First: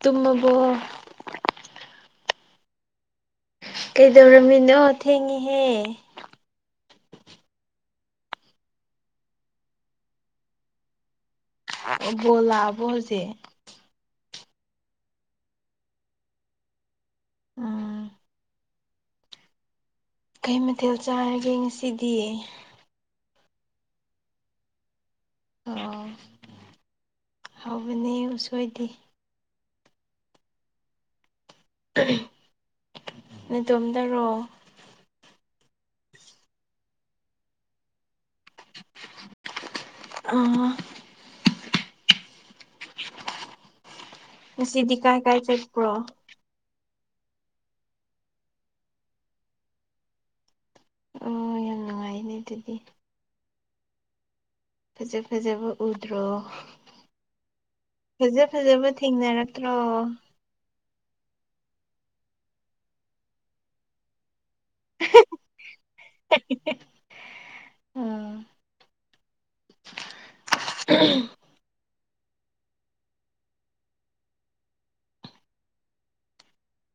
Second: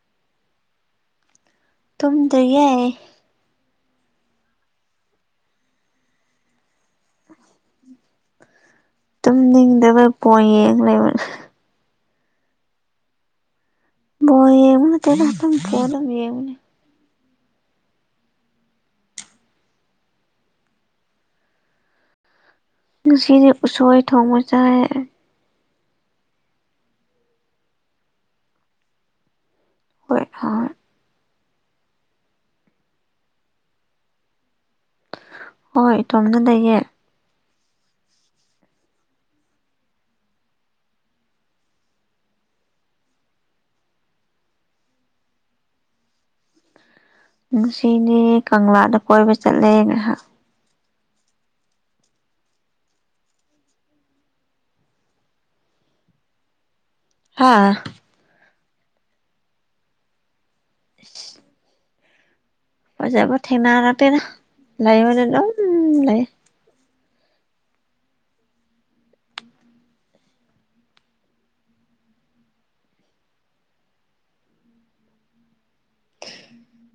ꯇꯨꯝꯃꯕꯣ ꯇꯨꯝꯗꯤꯌ‌ꯦ ꯀꯩꯗꯧꯔꯝꯃꯤꯅꯣ ꯊꯦꯡꯉꯤꯍꯦ ꯇꯨꯝꯅꯤꯡꯗꯕ ꯄꯣꯛꯑ‌ꯦ ꯂꯩꯕꯅꯦ ꯑ‌ꯦ ꯕꫭꯜ ꯂꯛꯑꯕꫭ ꯍꯧꯖꯤꯛ ꯕꫭꯜ ꯌ‌ꯦꯡꯕ ꯅꯠꯇ‌ꯦꯗꯥ ꯑꯗꯨꯝ ꯐꫭꯟꯗꯥ ꯑꯗꯨꯝ ꯌ‌ꯦꯡꯕꯅꯤ ꯎꯝ ꯀꯩ ꯃꯊꯦꯜ ꯆꯥꯔꯒꯦ ꯉꯁꯤꯗꯤ ꯉꯁꯤꯗꯤ ꯎꯁꯣꯏ ꯊꯣꯡꯕ ꯆꯥꯏꯦ ꯑꯣ ꯍꯕꯅꯦ ꯎꯁꯣꯏꯗꯦ ꯍꯣꯏ ꯍ ꯅꯗꯣꯝꯗꯔꯣ ꯍꯣꯏ ꯇꯣꯝꯅ ꯂꯩꯌꯦ ꯑ ꯉꯁꯤꯗꯤ ꯀꯥꯏ ꯀꯥꯏ ꯆꯠꯄ꯭ꯔꯣ ꯉꯁꯤꯗꯤ ꯀꯪꯂꯥꯗ ꯀꯣꯏꯕ ꯆꯠꯂꯦ ꯉꯥꯏꯍꯥꯛ ꯎꯝ ꯌꯥꯝ ꯅꯨꯡꯉꯥꯏꯅꯦ ꯑꯗꯨꯗꯤ ꯐꯖ ꯐꯖꯕ ꯎꯗ꯭ꯔꯣ ꯍꯥꯥ ꯐꯖ ꯐꯖꯕ ꯊꯦꯡꯅꯔꯛꯇ꯭ꯔꯣ [unintelligible] ꯐꯖꯕ ꯊꯦꯡꯅꯔꯛꯇ‌ꯦꯗ ꯂꯩꯕꯗꯤ ꯑꯗꯨꯝ ꯂꯩ ꯑꯥ ꯎ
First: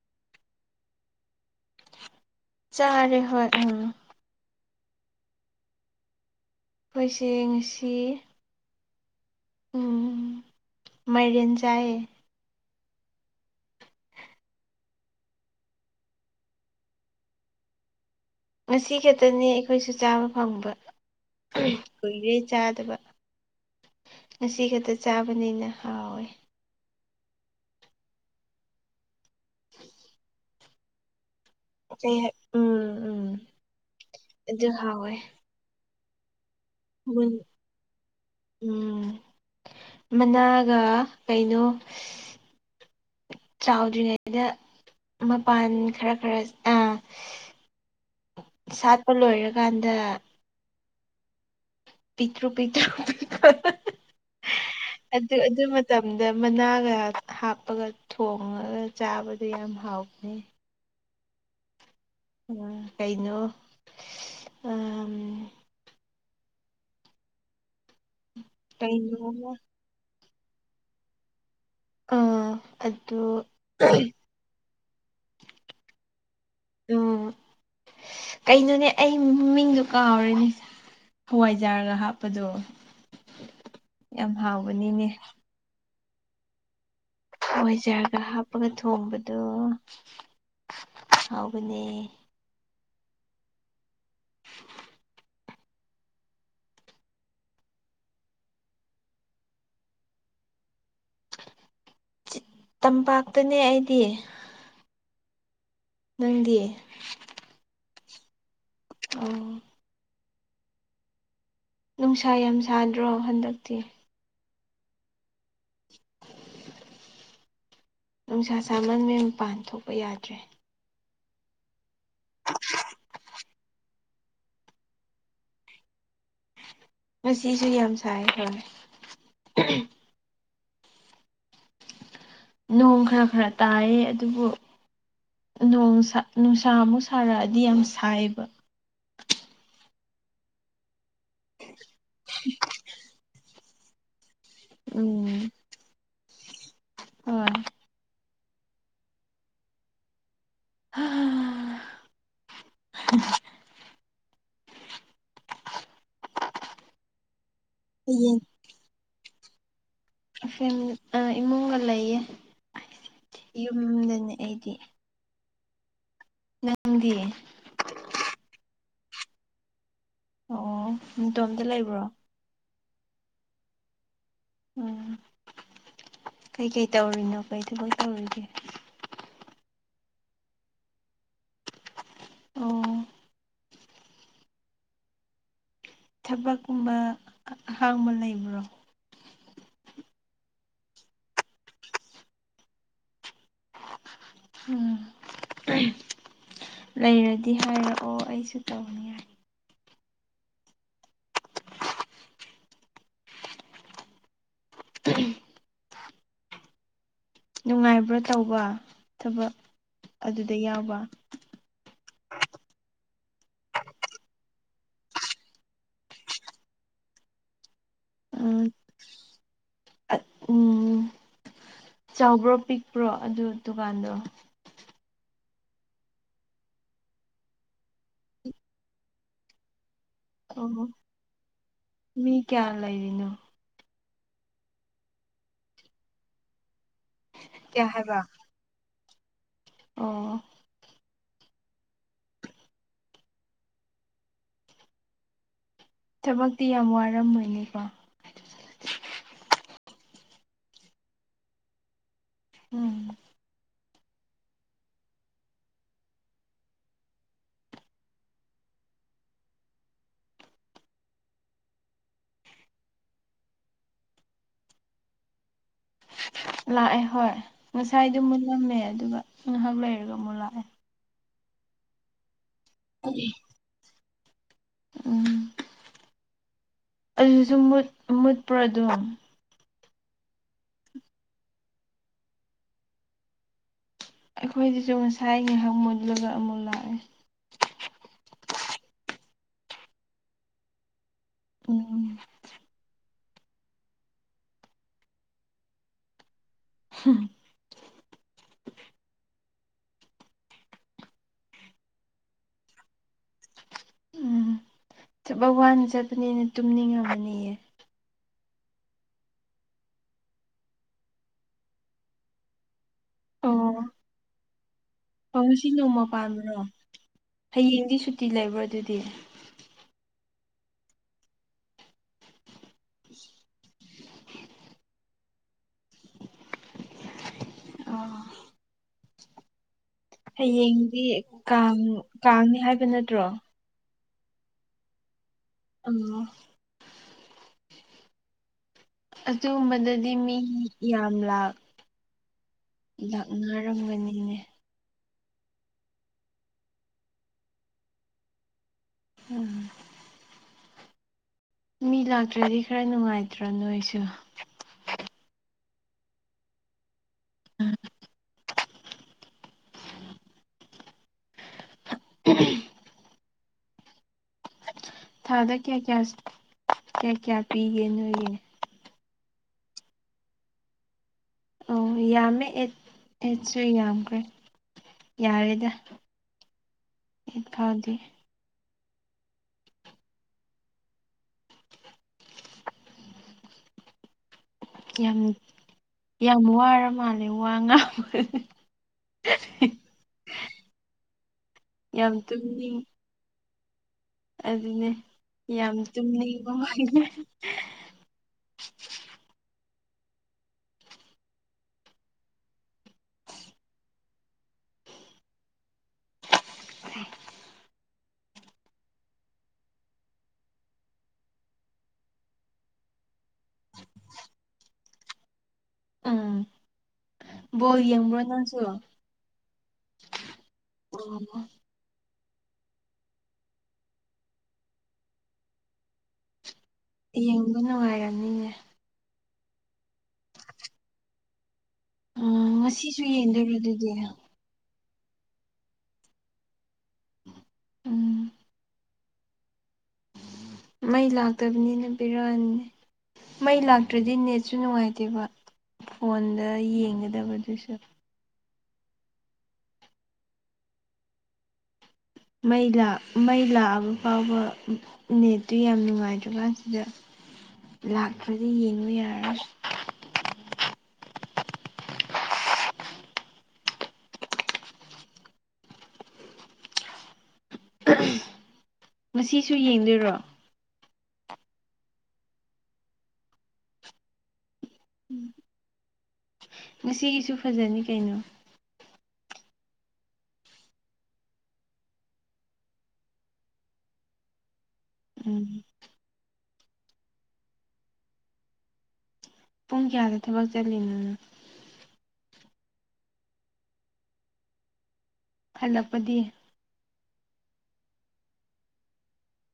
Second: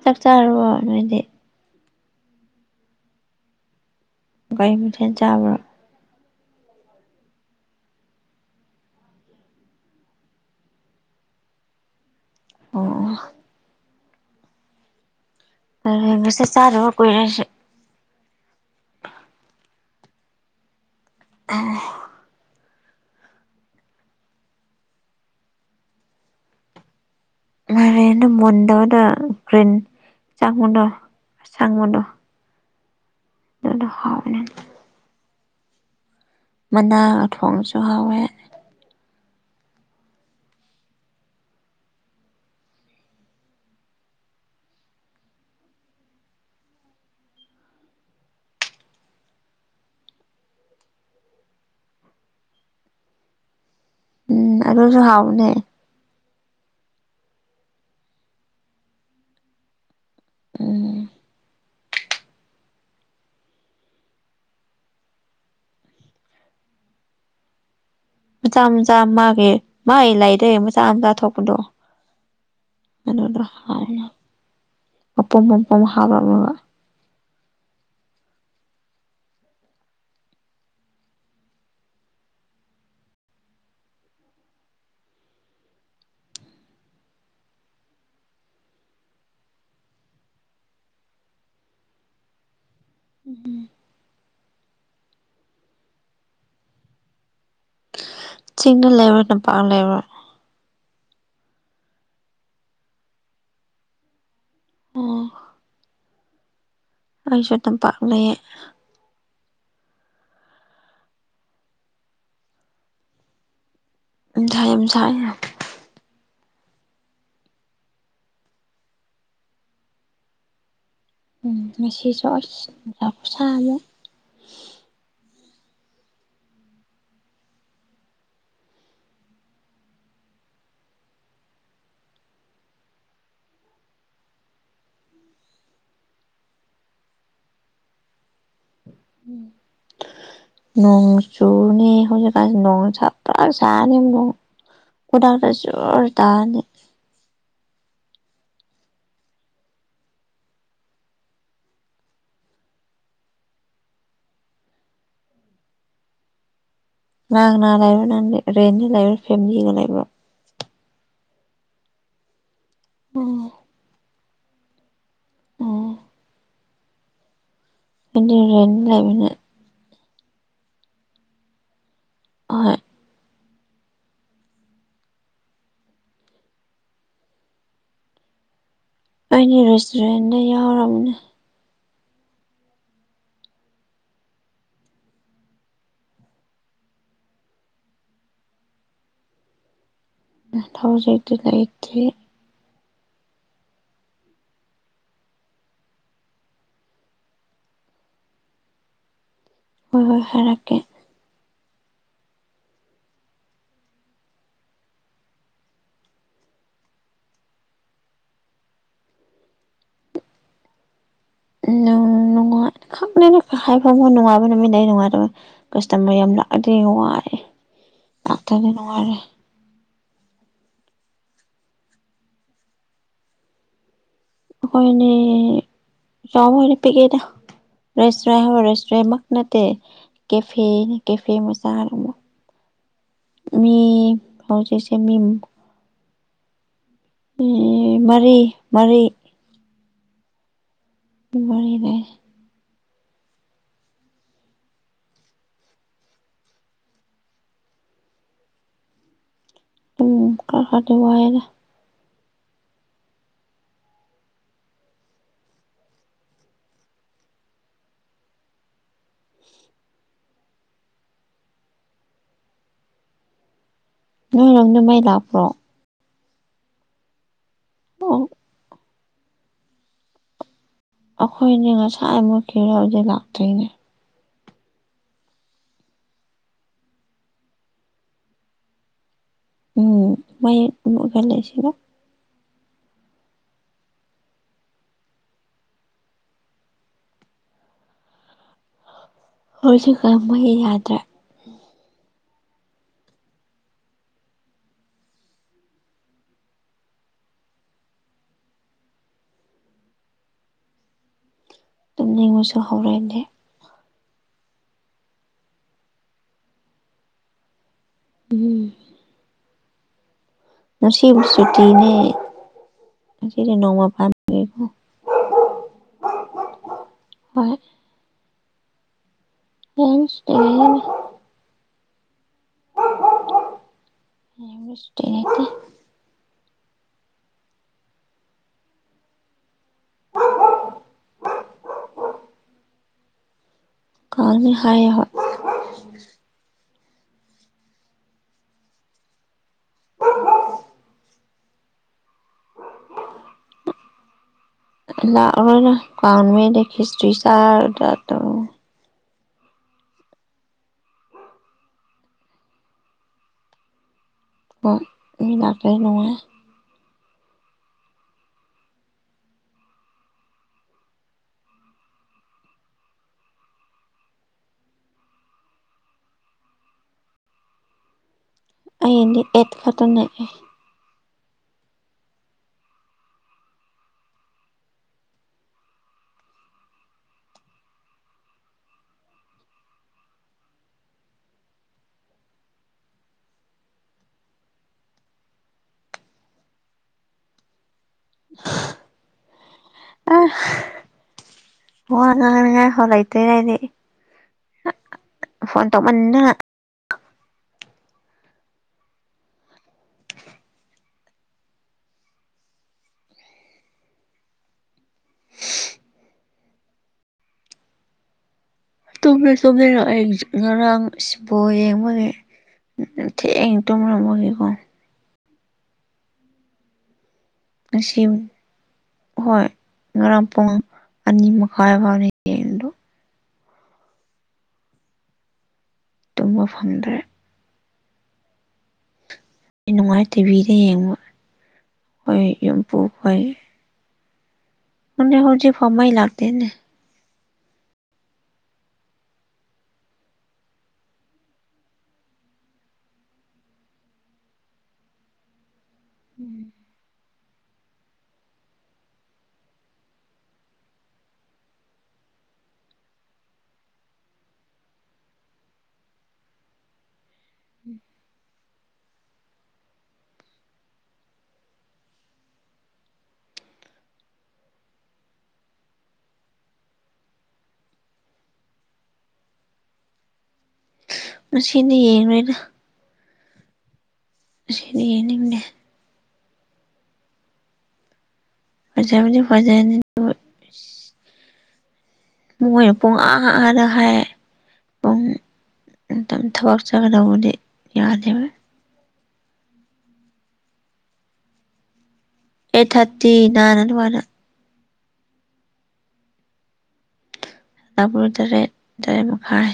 ꯆꯞ ꯆꯥꯔꯔꯕꯣ ꯅꯣꯏꯗꯤ ꯆꯥꯔꯦ ꯍꯣꯏ ꯎꯝ ꯒꯥꯔꯤ ꯃꯊꯦꯜ ꯆꯥꯕ꯭ꯔꯣ ꯑꯩꯈꯣꯏꯁꯦ ꯉꯁꯤ ꯎꯝ ꯃꯥꯏꯔꯦꯟ ꯆꯥꯏꯌꯦ ꯑꯣ ꯁ ꯆꯥꯔ ꯀꯣꯏꯔꯁꯤꯦ ꯉꯁꯤ ꯈꯛꯇꯅꯦ ꯑꯩꯈꯣꯏꯁꯨ ꯆꯥꯕ ꯐꯪꯕ ꯀꯨꯏꯔꯦ ꯆꯥꯗꯕ ꯉꯁꯤ ꯈꯛꯇ ꯆꯥꯕꯅꯤꯅ ꯍꯥꯎꯋꯦ ꯃꯔꯣꯔꯦꯅ ꯃꯨꯟꯗꯗ ꯒ꯭ꯔꯤꯟ ꯆꯥꯡꯉꯨꯗꯣ ꯑꯩ ꯎꯝ ꯎꯝ ꯑꯗꯨꯗ ꯍꯥꯎꯅ ꯈꯥꯎꯋꯦ ꯃꯅꯥ ꯊꯣꯡꯕꯁꯨ ꯍꯥꯎꯋꯦ ꯎꯝ ꯃꯅꯥꯒ ꯀꯩꯅꯣ ꯆꯥꯎꯗ꯭ꯔꯤꯉꯩꯗ ꯃꯄꯥꯟ ꯈꯔ ꯈꯔ ꯑꯥ ꯁꯥꯠꯄ ꯂꯣꯏꯔꯀꯥꯟꯗ ꯄꯤꯛꯇ꯭ꯔꯨ ꯄꯤꯛꯇ꯭ꯔꯨ [unintelligible] ꯎꯝ ꯑꯗꯨꯁꯨ ꯑꯗꯨ ꯍꯥꯎꯕꯅꯦ ꯑꯗꯨ ꯃꯇꯝꯗ ꯃꯅꯥꯒ ꯍꯥꯞꯄꯒ ꯊꯣꯡꯉꯒ ꯆꯥꯕꯗꯨ ꯌꯥꯝ ꯍꯥꯎꯕꯅꯦ꯫ ꯎꯝ ꯎꯝ ꯀꯩꯅꯣ ꯑ ꯃꯆꯥ ꯃꯆꯥ ꯀꯩꯅꯣꯃ ꯃꯥꯒꯤ ꯃꯥꯒꯤ ꯂꯥꯏꯗꯩ ꯃꯆꯥ ꯃꯆꯥ ꯊꯣꯛꯄꯗꯣ꯫ ꯑꯥ ꯑꯗꯨ ꯑꯄꯝꯕ ꯑꯄ ꯍꯥꯏ ꯎꯝ ꯀꯩꯅꯣꯅꯦ ꯑꯩ ꯃꯤꯡꯗꯨꯣ ꯀꯥꯎꯔꯅꯦꯦ ꯍꯋꯥꯏꯖꯥꯔꯒ ꯍꯥꯞꯄꯗꯣ ꯌꯥꯝ ꯍꯥꯎꯕꯅꯤꯅꯦ ꯋꯥꯖꯔꯒ ꯍꯥꯞꯄꯒ ꯊꯣꯡꯕꯗꯣ ꯍꯥꯎꯕꯅꯦ ꯎꯝ [inaudible] ꯆꯤꯡꯗ ꯂꯩꯔꯣꯏ ꯂꯝꯝꯄꯥꯛ ꯂꯩꯔꯣꯏ ꯇꯝꯄꯥꯛꯇꯅꯦ ꯑꯩꯗꯤ ꯑꯣ꯫ ꯅꯪꯗꯤ꯫ ꯑꯩꯁꯨ ꯇꯝꯄꯥꯛ ꯂꯩꯌꯦ꯫ ꯑꯣ ꯅꯨꯡꯁꯥ ꯌꯥꯝ ꯁꯥꯗ꯭ꯔꯣ ꯍꯟꯗꯛꯇꯤ ꯎꯝ ꯊꯥ ꯌꯥꯝ ꯁꯥꯏ ꯌꯥꯝ꯫ ꯅꯨꯡꯁꯥ ꯁꯥꯃꯟꯕꯩ ꯃꯄꯥꯟ ꯊꯣꯛꯄ ꯌꯥꯗ꯭ꯔꯦ꯫ ꯎꯝ ꯉꯁꯤꯁꯨ ꯑꯁ ꯅꯨꯡꯁꯥ ꯈꯨꯁꯥ ꯑꯃ ꯉꯁꯤꯁꯨ ꯌꯥꯝ ꯁꯥꯏ ꯍꯣꯏ꯫ ꯅꯣꯡ ꯈꯔ ꯈꯔ ꯇꯥꯏꯌꯦ ꯑꯗꯨꯕꯨ ꯅꯣꯡꯁꯥ ꯅꯨꯡꯁꯥ ꯑꯃꯨꯛ ꯁꯥꯔꯛꯑꯗꯤ ꯌꯥꯝ ꯁꯥꯏꯑꯦꯕ꯫ [inaudible] ꯅꯣꯡ ꯆꯨꯅꯤ ꯍꯧꯖꯤꯛꯀꯥꯟ ꯅꯣꯡꯁꯥ ꯐꯅ ꯁꯥꯟꯅꯤ ꯑꯃꯨꯛ [unintelligible] ꯖꯣꯔ ꯇꯥꯅꯤ꯫ ꯎꯝ ꯍꯝ ꯅꯪꯅꯥ ꯂꯩꯕ ꯅꯪꯗꯤ ꯔꯦꯟꯗ ꯂꯩꯕ꯭ꯔꯣ ꯐꯦꯝꯃꯤꯂꯤꯗ ꯂꯩꯕ꯭ꯔꯣ꯫ [unintelligible] ꯏꯃꯨꯡꯒ ꯂꯩꯌꯦ꯫ ꯎꯝ꯫ ꯌꯨꯝꯗꯅꯦ ꯑꯩꯗꯤ꯫ ꯎꯝ꯫ ꯅꯪꯗꯤ ꯑꯩꯗꯤ ꯔꯦꯟ ꯂꯩꯕꯅꯦ꯫ ꯑꯣ ꯑꯣ ꯅꯇꯣꯝꯇ ꯂꯩꯕ꯭ꯔꯣ꯫ ꯍꯣꯏ꯫ ꯎꯝ ꯀꯩꯀꯩ ꯇꯧꯔꯤꯅꯣ ꯀꯩ ꯊꯕꯛ ꯇꯧꯔꯤꯒꯦ꯫ ꯑꯩꯒꯤ ꯔꯦꯁꯇꯨꯔꯦꯟꯗ ꯌꯥꯎꯔꯝꯅꯦ꯫ ꯑꯣ꯫ ꯊꯕꯛꯀꯨꯝꯕ ꯑꯍꯥꯡꯕ ꯂꯩꯕ꯭ꯔꯣ꯫ ꯎꯝ ꯊꯕꯛꯁꯦ ꯍꯧꯖꯤꯛꯇꯤ ꯂꯩꯇꯔꯤ꯫ ꯎꯝ ꯂꯩꯔꯗꯤ ꯍꯥꯏꯔꯛꯑꯣ ꯑꯩꯁꯨ ꯇꯧꯅꯤꯡꯉꯥꯏ꯫ ꯍꯣꯏ ꯍꯣꯏ ꯍꯥꯏꯔꯛꯀꯦ꯫ ꯅꯨꯡꯉꯥꯏꯕ꯭ꯔꯥ ꯇꯧꯕ ꯊꯕꯛ ꯑꯗꯨꯗ ꯌꯥꯎꯕ꯫ ꯅꯨꯡ ꯅꯨꯡꯉꯥꯏ ꯈꯪꯗꯦꯗ ꯈꯍꯥꯏꯐꯝꯅꯣ ꯅꯨꯡꯉꯥꯏꯕ ꯅꯨꯃꯤꯠ ꯂꯩ ꯅꯨꯡꯉꯥꯏꯇꯕ ꯀꯁꯇꯃꯔ ꯌꯥꯝ ꯂꯥꯛꯑꯗꯤ ꯋꯥꯔꯦ ꯂꯥꯛꯇꯗꯤ ꯅꯨꯡꯉꯥꯏꯔꯦ ꯑꯠ ꯎꯝ ꯆꯥꯎꯕ꯭ꯔꯣ ꯄꯤꯛꯄ꯭ꯔꯣ ꯑꯗꯨ ꯗꯨꯀꯥꯟꯗꯣ ꯑꯈꯣꯏꯅꯦ ꯆꯥꯎꯕ ꯑꯣꯏꯗꯦ ꯄꯤꯛꯑꯦꯗ ꯔꯦꯁꯇꯨꯔꯦꯟ ꯍꯥꯏꯔ ꯔꯦꯁꯇꯨꯔꯦꯟꯃꯛ ꯅꯠꯇꯦ ꯑꯣ ꯀꯦꯐꯦꯅꯤ ꯀꯦꯐꯦ ꯃꯆꯥꯔ ꯑꯃꯨ ꯃꯤ ꯀꯌꯥ ꯂꯩꯔꯤꯅꯣ ꯃꯤ ꯍꯧꯖꯤꯛꯁꯦ ꯃꯤ ꯃꯤ ꯀꯌꯥ ꯍꯥꯏꯕ ꯃꯔꯤ ꯃꯔꯤ ꯑꯣ꯫ ꯄꯨꯡ ꯃꯔꯤꯗꯩ ꯊꯕꯛꯇꯤ ꯌꯥꯝ ꯋꯥꯔꯝꯃꯣꯏꯅꯦꯀꯣ꯫ ꯎꯝ ꯈꯈꯔꯗꯤ ꯋꯥꯏꯌꯦꯗ꯫ ꯎꯝ꯫ ꯅꯣꯏꯔꯣꯝꯗ ꯃꯩ ꯂꯥꯛꯄ꯭ꯔꯣ꯫ ꯂꯥꯛꯑꯦ ꯍꯣꯏ ꯉꯁꯥꯏꯗꯨ ꯑꯣ ꯃꯨꯠꯂꯝꯃꯦ ꯑꯗꯨꯒ ꯉꯥꯍꯥꯛ ꯂꯩꯔꯒ ꯑꯃꯨꯛ ꯂꯥꯛꯑꯦ꯫ ꯑꯩꯈꯣꯏꯅꯦ ꯉꯁꯥꯏ ꯃꯨꯠꯈꯤꯕꯗꯣ ꯍꯧꯖꯤꯛ ꯂꯥꯛꯇꯔꯤꯅꯦ ꯎꯝ ꯑꯗꯨꯖꯨ ꯃꯨꯠ ꯃꯨꯠꯄ꯭ꯔꯣ ꯑꯗꯨꯝ ꯎꯝ ꯃꯌꯦꯛ ꯎꯝ ꯑꯣꯏꯍꯜꯂꯦ ꯁꯤꯔ ꯑꯩꯈꯣꯏꯁꯤꯁꯨ ꯉꯁꯥꯏ ꯉꯥꯏꯍꯥꯛ ꯃꯨꯜꯂꯒ ꯑꯃꯨꯛ ꯂꯥꯛꯑꯦ ꯍꯧꯖꯤꯛꯀꯥꯟ ꯃꯩ ꯌꯥꯗ꯭ꯔꯦ ꯎꯝ ꯍꯥꯝ ꯇꯨꯝꯅꯤꯡꯕꯁꯨ ꯍꯧꯔꯛꯑꯦꯅꯦ ꯆꯠꯕ ꯋꯥꯅ ꯆꯠꯄꯅꯤꯅ ꯇꯨꯝꯅꯤꯡꯉꯕꯅꯤꯌꯦ ꯎꯝ ꯉꯁꯤꯕꯨꯗꯤ ꯁꯨꯇꯤꯅꯦ ꯉꯁꯤꯗꯤ ꯑꯣ ꯑꯣ ꯅꯣꯡꯃ ꯄꯥꯟꯕꯒꯤꯀꯣ ꯑꯣ ꯉꯁꯤ ꯅꯣꯡꯃ ꯄꯥꯟꯕꯔꯣ ꯍꯣꯏ ꯍꯌꯦꯡꯗꯤ ꯁꯨꯇꯤ ꯂꯩꯕ꯭ꯔꯣ ꯑꯗꯨꯗꯤ ꯍꯌꯦꯡ ꯁꯨꯇꯤ ꯂꯩꯌꯦꯅꯥ ꯍꯌꯦꯡꯗꯤ ꯁꯨꯇꯤ ꯂꯩꯇꯦ ꯑꯣ ꯍꯌꯦꯡꯗꯤ ꯀꯥꯡ ꯀꯥꯡꯅꯦ ꯍꯥꯏꯕ ꯅꯠꯇ꯭ꯔꯣ ꯀꯥꯖꯦ ꯍꯥꯏ ꯍꯣꯏ ꯇꯝꯉꯣ ꯑꯗꯨꯒꯨꯝꯕꯗꯗꯤ ꯃꯤ ꯌꯥꯝ ꯂꯥꯛ ꯂꯥꯛꯅꯔꯝꯒꯅꯤꯅꯦ ꯂꯥꯛꯑꯣ ꯀꯥꯎꯟꯁꯤ ꯇꯏ ꯆꯥꯗ ꯎꯝ ꯃꯤ ꯂꯥꯛꯇ꯭ꯔꯗꯤ ꯈꯔ ꯅꯨꯡꯉꯥꯏꯇ꯭ꯔꯣ ꯅꯣꯏꯁꯨ ꯃꯤ ꯂꯥꯛꯠꯔ꯭ ꯗꯤ ꯅꯨꯡꯉꯥꯏꯌꯦ ꯎꯝ ꯎꯝ ꯊꯥꯗ ꯀꯌꯥ ꯀꯌꯥ ꯀꯌꯥ ꯀꯌꯥ ꯄꯤꯒꯦ ꯅꯣꯏꯒꯤ ꯑꯩꯗꯤ ꯑꯦꯠ ꯈꯠꯇꯅꯦ ꯑꯣ ꯌꯥꯝꯃꯦ ꯑꯦꯠ ꯑꯦꯠꯁꯨ ꯌꯥꯝꯈ꯭ꯔꯦ ꯌꯥꯔꯦꯗ ꯈꯔꯥꯗꯤ ꯌꯥꯝ ꯌꯥꯝ ꯋꯥꯔ ꯃꯥꯜꯂꯦ ꯋꯥ ꯉꯥꯡ ꯑ ꯋꯥ ꯌꯥꯝ ꯉꯥꯡꯕ ꯇꯨꯝꯅꯤꯡ ꯍꯩꯇꯦꯗ ꯑꯩꯗꯤ ꯑꯗꯨꯅꯦ ꯐꯣꯟ ꯌꯥꯝ ꯇꯧꯃꯟꯗꯅ ꯇꯨꯝꯅꯤꯡꯕ ꯃꯥꯟꯈꯔ꯭ꯦ ꯇꯨꯝꯁꯨ ꯇꯨꯝꯗꯔ꯭ꯦ ꯑꯩ ꯉꯔꯥꯡꯁꯨ ꯕꯣꯜ ꯌꯦꯡꯕꯒꯤ ꯎꯝ ꯊꯦꯡꯅ ꯇꯨꯝꯔꯝꯃꯒꯤꯀꯣ ꯎꯝ ꯕꯣꯜ ꯉꯁꯤ ꯌꯦꯡꯕ꯭ꯔꯣ ꯅꯪꯁꯨ ꯑꯣ ꯍꯣꯏ ꯉꯔꯥꯡ ꯄꯨꯡ ꯑꯅꯤ ꯃꯈꯥꯏ ꯐꯥꯎꯅꯤ ꯇꯨꯝꯕ ꯐꯪꯗ꯭ꯔꯦ ꯌꯦꯡꯕ ꯅꯨꯡꯉꯥꯏꯔꯝꯅꯤꯅꯦ ꯑꯩ ꯅꯨꯡꯉꯥꯏ ꯇꯤꯚꯤꯗ ꯌꯦꯡꯕ ꯍꯣꯏ ꯌꯨꯝ ꯄꯨꯈ ꯗꯨꯗꯤ ꯈꯪꯗꯦ ꯍꯧꯖꯤꯛꯐꯥꯎ ꯃꯩꯂꯥꯛꯇꯅꯦ ꯎꯝ ꯃꯩ ꯂꯥꯛꯇꯕꯅꯤꯅ ꯕꯦꯔꯥꯅꯤꯍꯦ ꯃꯩ ꯂꯥꯛꯇ꯭ꯔꯗꯤ ꯅꯦꯠꯁꯨ ꯅꯨꯡꯉꯥꯏꯇꯦꯕ ꯐꯣꯟꯗ ꯌꯦꯡꯒꯗꯕꯗꯨꯁꯨ ꯃꯩ ꯃꯩ ꯂꯥꯛꯑꯕ ꯐꯥꯎꯕ ꯅꯦꯠꯇꯨ ꯌꯥꯝ ꯅꯨꯡꯉꯥꯏꯇ꯭ꯔꯀꯥꯟꯁꯤꯗ ꯂꯥꯛꯇꯔ꯭ ꯗꯤ ꯌꯦꯡꯕ ꯌꯥꯔꯔꯣꯏ ꯉꯁꯤꯁꯨ ꯌꯦꯡꯗꯣꯏꯔꯣ ꯉꯁꯤꯗꯤ ꯌꯦꯡꯉꯣꯏꯗ ꯉꯥꯁꯤꯗꯤ ꯌꯦꯡꯅꯤꯡꯗꯦ ꯉꯁꯤꯒꯤꯁꯨ ꯐꯖꯅꯤ ꯀꯩꯅꯣ ꯐꯗꯤ ꯐꯖꯅꯤ ꯑꯗꯣ ꯃꯣꯏꯅ ꯄꯨꯡ ꯑꯥ ꯑꯥꯅ ꯍꯥꯏ ꯄꯨꯡ ꯎꯝ ꯊꯕꯛ ꯆꯠꯒꯗꯧꯕꯗꯤ ꯌꯥꯗꯦꯕ ꯄꯨꯡ ꯀꯌꯥꯗ ꯊꯕꯛ ꯆꯠꯂꯤꯅꯣ ꯅꯪ ꯑꯩꯠ ꯊꯥꯔꯇꯤ ꯅꯥꯏꯟ ꯑꯗꯨꯋꯥꯏꯗ ꯍꯜꯂꯛꯄꯗꯤ ꯅꯨꯡꯗꯥꯡ ꯄꯨꯡ ꯇꯔꯦꯠ ꯇꯔꯦꯠ ꯃꯈꯥꯏ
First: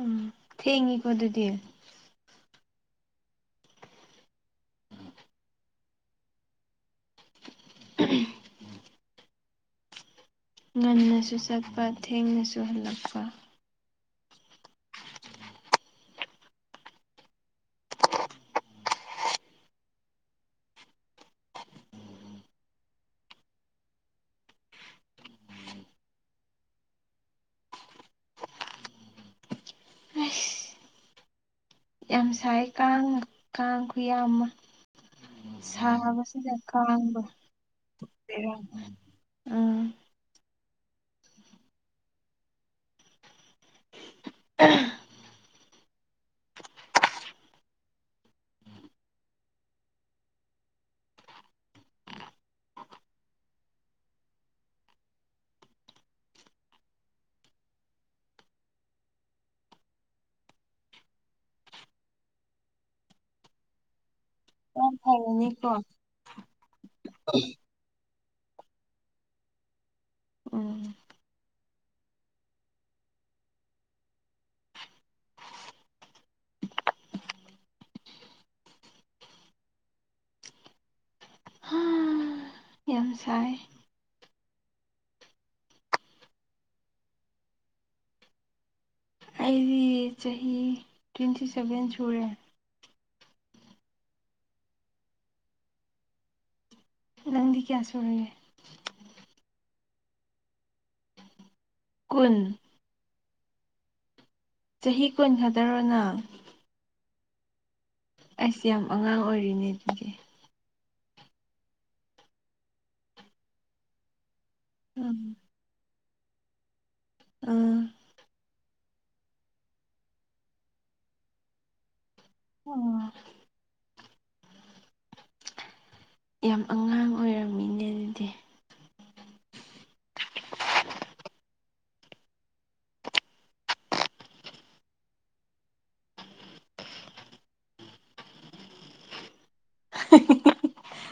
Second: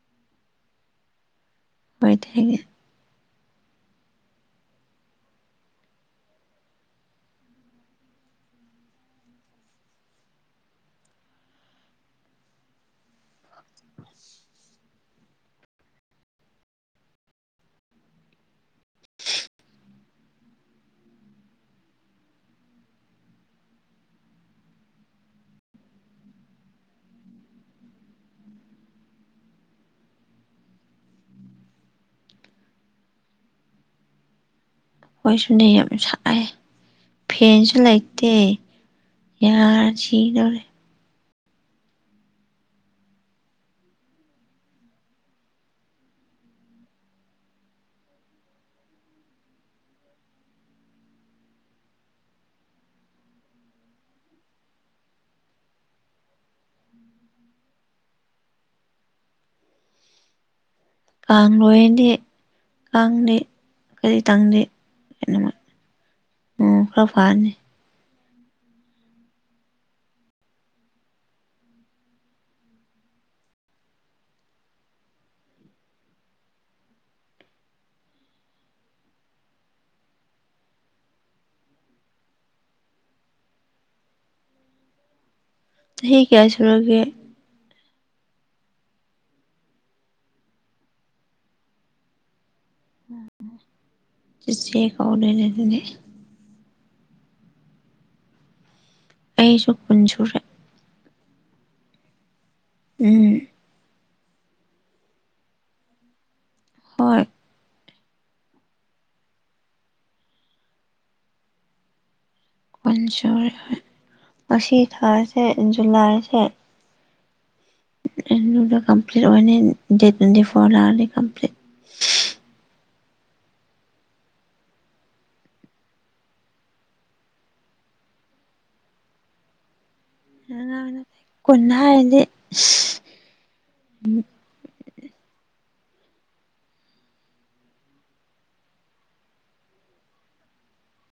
ꯎꯝ ꯊꯦꯡꯉꯤꯀꯣ ꯑꯗꯨꯗꯤ ꯍꯣꯏ ꯊꯦꯡꯉꯦ ꯎꯝ ꯉꯟꯅꯁꯨ ꯆꯠꯄ ꯊꯦꯡꯅꯁꯨ ꯍꯜꯂꯛꯄ ꯑꯁ ꯌꯥꯝ ꯁꯥꯏ ꯀꯥꯡ ꯀꯥꯡ ꯈꯨꯌꯥꯝ ꯑꯃ ꯈꯣꯏꯁꯨꯅꯦ ꯌꯥꯝ ꯁꯥꯏ ꯁꯥꯕꯁꯤꯗ ꯀꯥꯡꯗꯣ ꯐꯦꯟꯁꯨ ꯂꯩꯇꯦ ꯕꯦꯔꯥꯅꯤ ꯌꯥ ꯎꯝ ꯁꯤꯗꯣꯔꯦ [unintelligible] ꯀꯥꯡ ꯂꯣꯏꯗꯤ ꯀꯥꯡꯗꯤ ꯀꯔꯤꯇꯪꯂꯤ ꯍ ꯃꯤꯠꯇꯣ ꯈꯔ ꯐꯔꯅꯤ ꯎꯝ ꯌꯥꯝ ꯁꯥꯏ ꯆꯍꯤ ꯀꯌꯥ ꯁꯨꯨꯔꯒꯦ ꯑꯩꯗꯤ ꯆꯍꯤ ꯇ꯭ꯋꯦꯟꯇꯤ ꯁꯚꯦꯟ ꯁꯨꯔꯦ ꯆꯦꯆꯦ ꯀꯧꯗꯣꯏꯅꯦ ꯑꯗꯨꯗꯤ ꯅꯪꯗꯤ ꯀꯌꯥ ꯁꯨꯔꯒꯦ ꯑꯩꯁꯨ ꯀꯨꯟ ꯁꯨꯔꯦ ꯀꯨꯟ ꯎꯝ ꯆꯍꯤ ꯀꯣꯟ ꯈꯛꯇꯔꯣ ꯅꯪ ꯍꯣꯏ ꯏꯁ꯭ ꯌꯥꯝ ꯑꯉꯥꯡ ꯑꯣꯏꯔꯤꯅꯦ ꯑꯗꯨꯗꯤ ꯀꯨꯟ ꯁꯨꯔꯦ ꯉꯁꯤ ꯎꯝ ꯊꯥꯁꯦ ꯖꯨꯂꯥꯏꯁꯦ ꯎꯝ ꯗ ꯀꯝꯄꯂꯤꯠ ꯑꯣꯏꯅꯅꯤ ꯗꯦ ꯇ꯭ꯋꯦꯟꯇꯤ ꯐꯣꯔ ꯂꯛꯑꯗꯤ ꯀꯝꯄꯂꯤꯠ ꯑꯣ ꯌꯥꯝ ꯑꯉꯥꯡ ꯑꯣꯏꯔꯝꯃꯤꯅꯦ ꯑꯗꯨꯗꯤ [inaudible] ꯀꯣꯟ ꯍꯥꯏꯔꯥꯗꯤ